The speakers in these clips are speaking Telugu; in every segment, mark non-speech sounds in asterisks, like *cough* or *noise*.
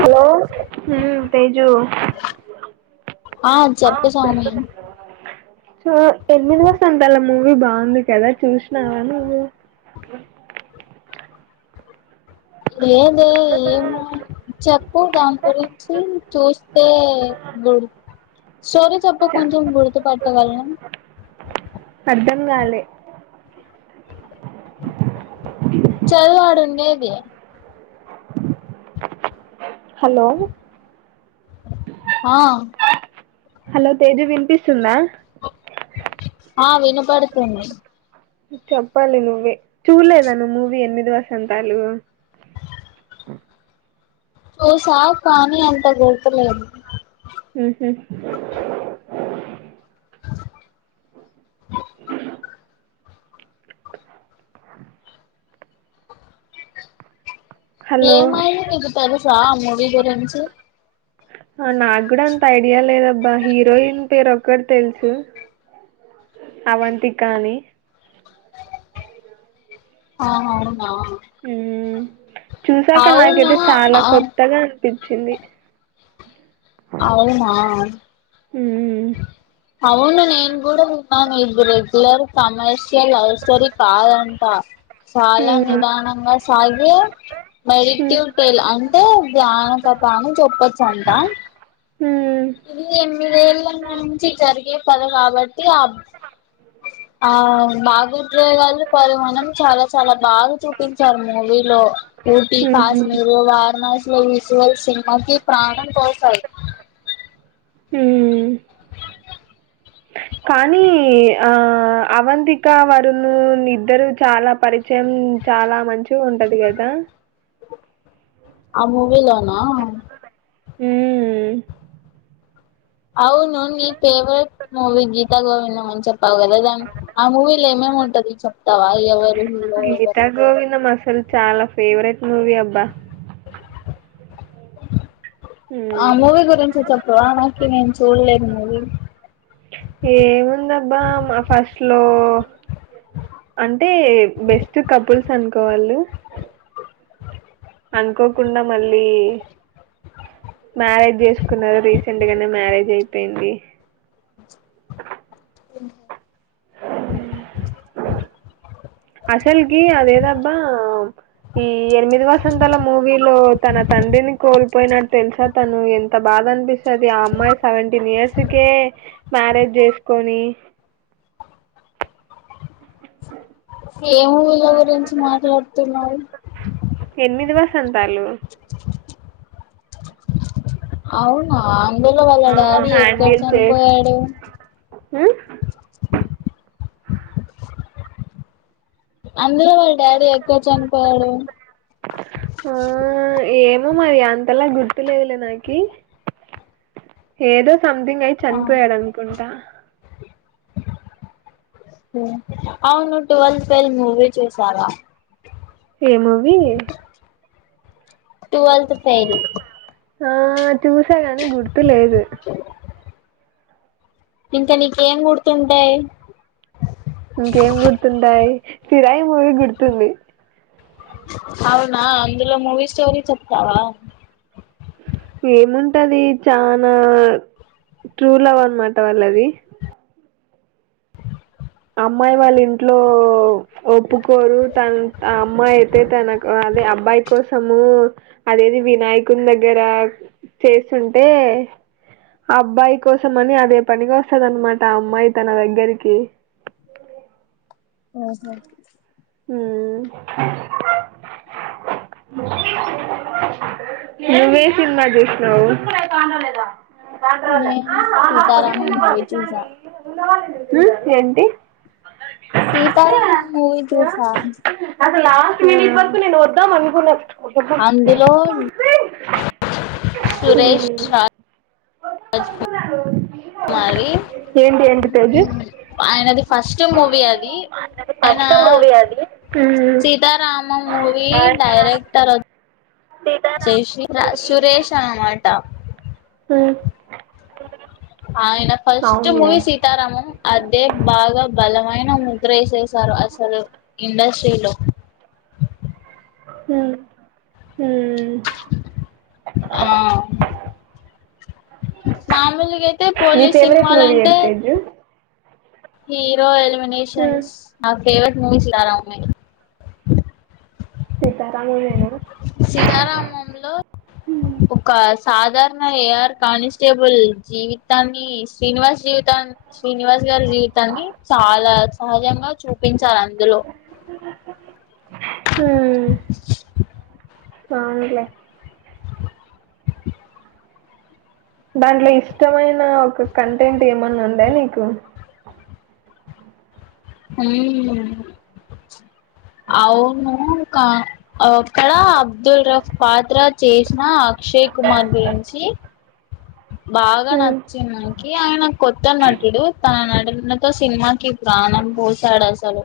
హలో హ్మ్ తేజూ ఆ చెప్పు సౌమ్య సో ఎనిమిది వసంతల మూవీ బాగుంది కదా చూసినావా నువ్వు లేదే ఏమో చెప్పు దాని గురించి చూస్తే గుర్ స్టోరీ చేప్పు చ కొంచెం గుర్తుపట్టగలం ఉన్నాలే చదువు ఆడుండేది ఏ అ హలో ఆ హలో తేజు వినిపిస్తుందా ఆ వినపడుతుంది చెప్పాలి నువ్వే చూలేదా నువ్వు మూవీ ఎనిమిది వసంతాలు ఓ ఓసా కానీ అంత గుర్తులేదు ఉమ్మ్ ట హలో ఏమైంది నీకు తెలుస్ చ మూవీ గురించి నాకు కూడా అంత ఐడియా లేదబ్బా హీరోయిన్ పేరు ఒక్కటి తెలుసు అవంతిక అని ఆహ ఆ హ్మ్ చూసాక అవునా నాకైతే చాలా ఆ కొత్తగా పించింది అవునా హ్మ్ నేను కూడా అవును ఇది రెగ్యులర్ కమర్షియల్ లవ్ స్టోరి కాదు అంటా చాలా హ్మ్ నిదానంగా సాగిే వైట్ హ్మ్ టైల్ అం తే దానంత పని చేప్పచ్చంటా హ్మ్ ఇదిఎం ఇరవై ఏళ్ల నుంచి జరిగే పగ కాబట్టి ఆ ఆ బాగా ఉద్రోగాలు పరిమానం చాలా చాలా బాగా చూపించారు మూవీలో ఊటీ ఫస్ హ్మ్ మీరు వారణాసి విజువల్స్ సినిమాకి ప్రాణం పోసాడు హుమ్మ్ కానీ ఆ అవంతిక వరుణు ఇద్దరు చాలా పరిచయం చాలా మంచిగా ఉంటది కదా ఆ మూవీలోనా ఉమ్మ్మ్ అవును ని ఫేవరెట్ మూవి గీత గోవిందం అని చెప్పావు కదా దన్ ఆ మూవీ లో ఏమేముంటది చెప్తావా ఎవరు హీరో ఎవరు గీతా హీరోయిన్ గోవిందం అసలు చాలా ఫేవరెట్ మూవీ అబ్బా ఆ హ్మ్ మూవీ గురించి చెప్పవా నాకు నేను చూడలేదు మూవీ ఏముందబ్బా మా ఫస్ట్ లో అంటే బెస్ట్ కపుల్స్ అనుకోవాళు అనుకోకుండా మళ్ళీ మ్యారేజ్ చేసుకున్నారు రీసెంట్ గానే మ్యారేజ్ అయిపోయింది అ అసలికి అదేదప్పా ఈ ఈ ఎనిమిది వసంతల మూవీలో తన తండ్రిని కూలిపోయినతెలుసా తను ఎంత బాధ అనిపిస్తుది ఆ అమ్మాయి సెవెంటీన్ ఇయర్స్కే మ్యారేజ్ చేసుకొని ఏ మూవీలో గురించి మాట్లాడుతునవ్ ఎనిమిది వసంత తాలు అవునా అందులో వాళ్ళ ఆ డాడీ ఎక్కడ హ్యాండిల్ చే చనిపోయాడు అందులో వాళ్ళ డాడీ ఎక్కడ చనిపోయాడు ఆ ఏ మరి అంతలా గుర్తు లేదులే నాకి ఏదో సంథింగ్ అయి ఆ చనిపోయాడు అనుకుంటా అవును ట్వల్ ఫెయిల్ మూవీ చూసావా ఏ మూవి ట్వెల్త్ ఫెయిల్ ఆ చూసా గాని గుర్తు లేదు ఇంకా నీకు ఏం గుర్తుంటాయి ఇంకేం గుర్తుంటాయి ఫిరాయి మూవీ గుర్తుంది అవునా అందులో మూవీ స్టోరీ చెప్తావా ఏముంటది చనా ట్రూ లవ్ అనమాట వాళ్ళది అమ్మాయి వాళ్ళ ఇంట్లో ఒప్పుకోరు తన ఆ అమ్మాయి అయితే తన అదే అబ్బాయి కోసము అదేది వినాయకుని దగ్గర చేస్తుంటే ఆ అబ్బాయి కోసం అని అదే పని వస్తంది అనమాట ఆ అమ్మాయి తన దగ్గరికి ఆహ ఉమ్ నువ్వే సినిమా చూసినావు నేను సీతారామం మూవీ చూసా హు ఏంటి సీతారామం మూవీ చూసా ఆది లాస్ట్ మట్ ఇవరకు నేను ఓ *unintelligible* అందులో సురేష్ రా వ పన్నా మరి ఆయనది ఫస్ట్ మూవీ అది ఆయన హ్మ్. సీతారామ మూవీ డైరెక్టర్ జై శ్రీ *unintelligible* సురేష్ అనమాట ఉ ఆయన ఫస్ట్ మూవి సీతారామం అదే బాగా బలమైన ముద్రఏసేస్ స అసలు ఇండస్ తిలో హ్మ హ్మ ఆ మామూలుగా అయితే నీ పోలీస్ ఫేవరెట్ మూవీ సినిమాలంటే ఏది తేజు హీరోయల్ కనెస్షన్స్ ఫవరెట్ మూవీస్ చాలా ఉనాయి సీతారామమేన సీతారామంలో హ్మ్. ఒక సాధారణ ఏఆర్ కానిస్టేబుల్ జీవితాన్ని శ్రీనివాస్ జీవితా శ్రీనివాస్ గారి జీవితాన్ని చాలా సహజంగా చూపించారు అందులో హ్మ అవున్లె దాంట్లో ఇష్టమైన ఒక కంటెంట్ ఏమన్నా ఉందా నీకు హ్మ అవును కా అక్కడ అబ్దుల్ రఫ్ పాత్ర చేసిన అక్షయ్ కుమార్ గురించి బాగా హ్మ్. నచ్చింది కే అయనా కొత్త నటుడు తాన్ న్నతో సినిమాకి ప్రాణం పోశాడు అసలు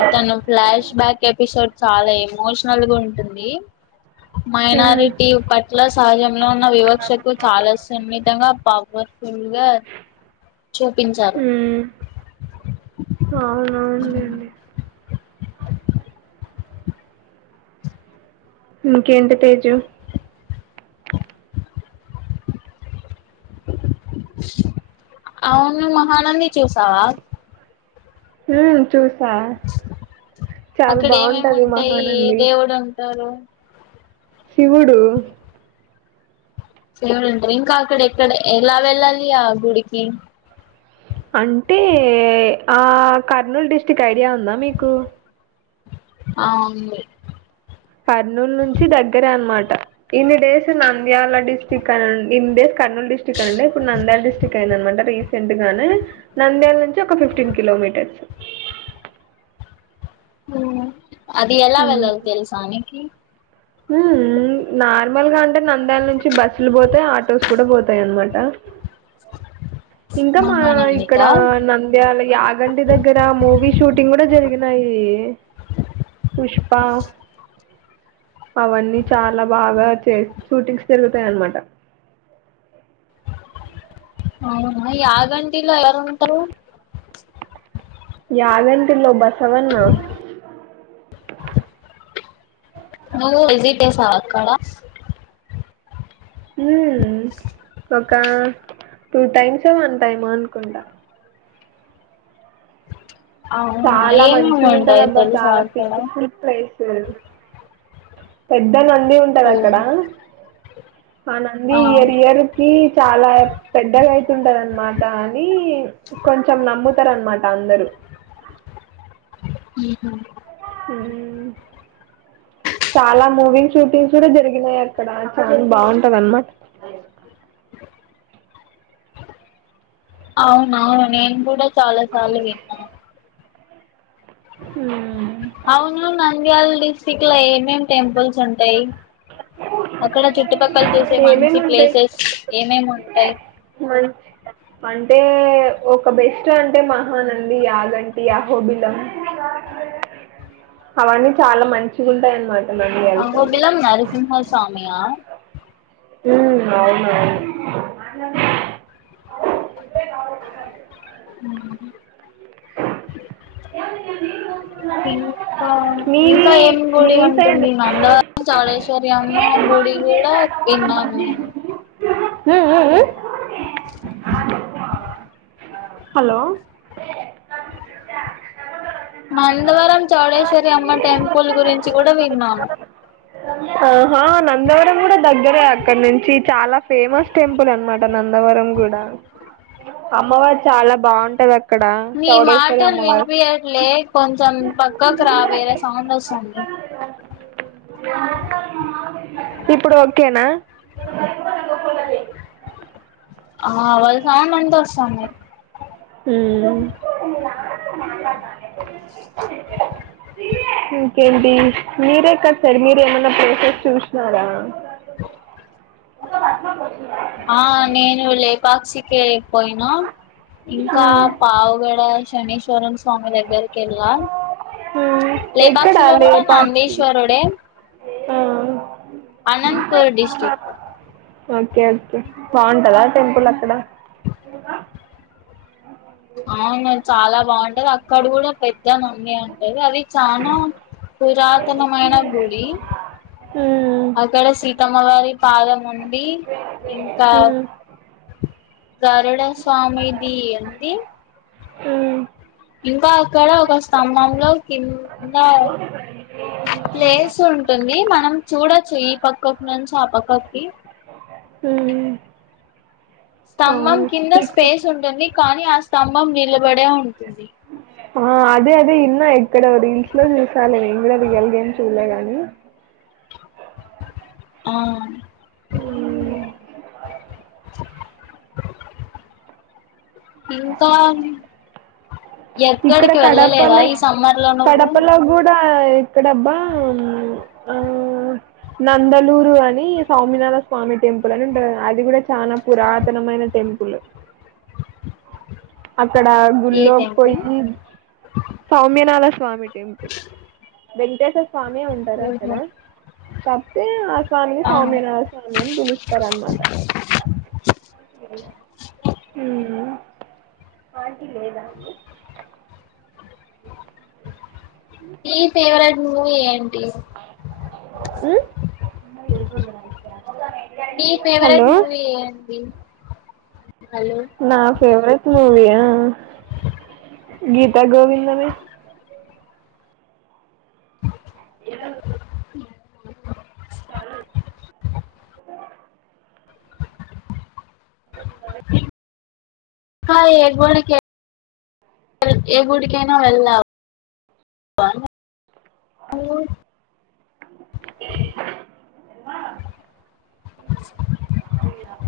అతను ఫ్లాష్ బ్యాక్ ఎపిసోడ్ చాలా ఎమోషనల్గుంటుంది హ్మ్. మైనారిటీ పట్ల సహజం లో ఉన్న వివక్షకు చాలా ష్ సునీతంగా పవర్ఫుల్గ హ్మ అవునవుందడి ఇంకెంత పేజు అవును మహానంది చూసావా హ్మ చు అక్కడ ఏమేమి బాగుంటది ఉంటాయి మహానంది దేవుడు ఉంటారు శివుడు ఫేవరెట్ ఇంకా అక్కడ ఎక్కడ ఎలా వెళ్ళాలి ఆ గుడికి అంటే ఆ కర్నూలు డిస్ట్రిక్ట్ ఐడియా ఉందా మీకు ఆ ఉంది కర్నూలు నుంచి దగ్గరే అనమాట ఇన్ని డేస్ నంద్యాల డిస్టిక్ అని ఉం ఇన్ డేస్ కర్నూలు డిస్టిక్ అండీ ఇప్పుడు నంద్యాల్ డిస్టిక్ అయిందనమాట రి రీసెంట్గానే నంద్యాల నుంచి ఒక ఫిఫ్టీన్ కిలోమీటర్స్ ఉమ్ అది ఎలా వెళ్ళాలి తెలుసా మీకీ ఉమ్ నార్మల్గా అంటే నంద్యాల నుంచి బస్సులు పోతాయ్ ఆటోస్ కూడా పోతాయనమాట ఇంకా మా ఇక్కడ మహానందికా నంద్యాల యాగంటి దగ్గర మూవీ షూటింగ్ కూడా జరిగినాయి పుష్ప అవన్నీ చాలా బాగా చేస్ షూటింగ్స్ చెల్ తాయన్నమాట అవునా యాగంటిలో ఎవరెవరు ఉంటారు యాగంటిలో బసవన్న నువ్వు విజిటేసావా అక్కడ ఉమ్ ఒక టూ టైమ్సే వన్ టైమ్ అనుకుంటా అవునా చాలా ఏమేమి ఉంటాయి మంచిగుంటదప్ప తెలుసా చాలా అక్కడ పీస్ ఫుల్ ప్లేస్ పెడ్ పెద్ద నంది ఉంటది ఓ అక్కడ ఆ నంది ఇయర్ ఇయర్ కి చాలా పెద్దగ అవుతుంది అన్నమాట అని కొంచం నమ్ముతారు అనమాట అందరూ ఉమ్ హు మ్మ్ చాలా మూవి షూటింగ్స్ కూడా జరిగినై అక్కడ మ్మ్ బాగుంటద అనమాట అ అవునవును నేను కూడా చాలా సార్లు విన్నా *inaudible* అవును నంద్యాల్ డిస్టిక్లో ఏమేం టెంపుల్స్ ఉంటాయి అక్కడ చుట్టుపక్కల చు సే ఏమేమి మంచి ఉంటాయి ప్లేసెస్ ఏమేమి ఉంటాయి మంచి అంటే ఒక బెస్ట్ అంటే మహానంది యాగంటి యాహోబిలం అవన్నీ చాలా మంచిగా ఉంటాయి అన్నమా అహోబిలం నరసింహ స్వ స్వామి ఆ హ్మ అవును అవును ఇంకా మీది ఇంకా ఏం గుడి మీ సైడ్ ఉంటుంది మంగళవారం చోల్సేవర్ అమ్మ గుడి కూడా ఏమా *inaudible* హలో నందవరం చౌడేశ్వరి అమ్మ టెంపుల్ గురించి కూడా విన్నాము ఆహా నందవరం కూడా దగ్గరే అక్కడి నుంచి చాలా ఫేమస్ టెంపుల్ అనమాట నందవరం గూడా అమ్మవారు చాలా బాగుంటది అక్క మీ మాటలు వినిపయట్లే కొంచెం పక్కకు రా వేరే సౌండ్ వస్తుంది ఇప్పుడు ఓకే ఓకేనా ఆ వాళ్ళ సౌండ్ అంత వస్తుంది హ్మ్మ్ ఇంకేంటి మీరే క సార్ మీర ఏమన్నా ప్లేసెస్ చూసినారా? మ బార్ *inaudible* ఆ నేను లే పాక్షిి కి పోయినా ఇంకా మ్మ్. పావుగడ శనీీశ్వరన్ స్వామి దగ్గరకి ఎలా మ్మ్. ఎక్కడ లేపాక్షిలో కూడా లేపాక్షి నందిశ్వరుడే ఆ, అనంతపూర్ డిస్ట్రిక్ట్ ఓకే ఓకే బాగుంటందా టెంపుల్ అక్కడ అవును చాలా బాగుంటది అక్కడ కూడా పెద్ద మమ్మీ అంటది అది చాలా పురాతనమైన గుడి మ్మ్. అక్కడ సీతమ్మవారి పాదం ఉండి ఇంకా మ్మ్. గరుడ స్వామిది ఎంది మ్మ్ ఇంకాక్కడ ఒక స్తంభంలో కింద ప్లేస్ ఉంటుంది మనం చూడచ్చు ఈ పక్కకి నుంచి ఆ పక్కకికి మ్మ్ స్తంభం అవును కింద ఇక్కడ స్పేస్ ఉంటుంది కానీ అ స్త్ స్తంభం నిలబడే ఉంటుంది ఆ అదే అదే ఇనా ఎ ఇక్కడ రీల్స్ లో చూసాలే నేన్ కూడా రియల్ గా ఎం చూడలే గాని *unintelligible* ఆ మ్మ్ ఇంకా ఇక్కడ ఎక్కడికి వెళ్ళలేదా కడపలో ఈ సమ్మర్ లో నువ్వు కడపలో కూడా ఎక్కడబ్బా ఆ నందలూరు అని సౌమినాథ స్వామి టెంపుల్ అని ఉంటది అది కూడా చాలా పురాతనమైన టెంపుల్ ఇక్కడ ఈ గుల్లోకి టెంపుల్ పోయి సౌమ్యనాల స్వామి టెంపుల్ వెంకటేశ స్వామి ఉంటారు అక్కడ తప్పతే ఆ స్వామి ఆ స్వామ్య నాథ స్వామి అని పిలుస్తారు అనమాట ఉ ఆంటీ లేదా అండి నీ ఫేవరెట్ ను ఏం టి ఇ పెరుగుంట నక మీ ఫేవరెట్ మూవీ ఏంది నా ఫేవరెట్ మూవీ ఆ గీత గోవిందమే ఎ లో *inaudible* హా ఏ గుడికి ఏ గుడికైనా వెళ్దామా హలో ఆహ అహ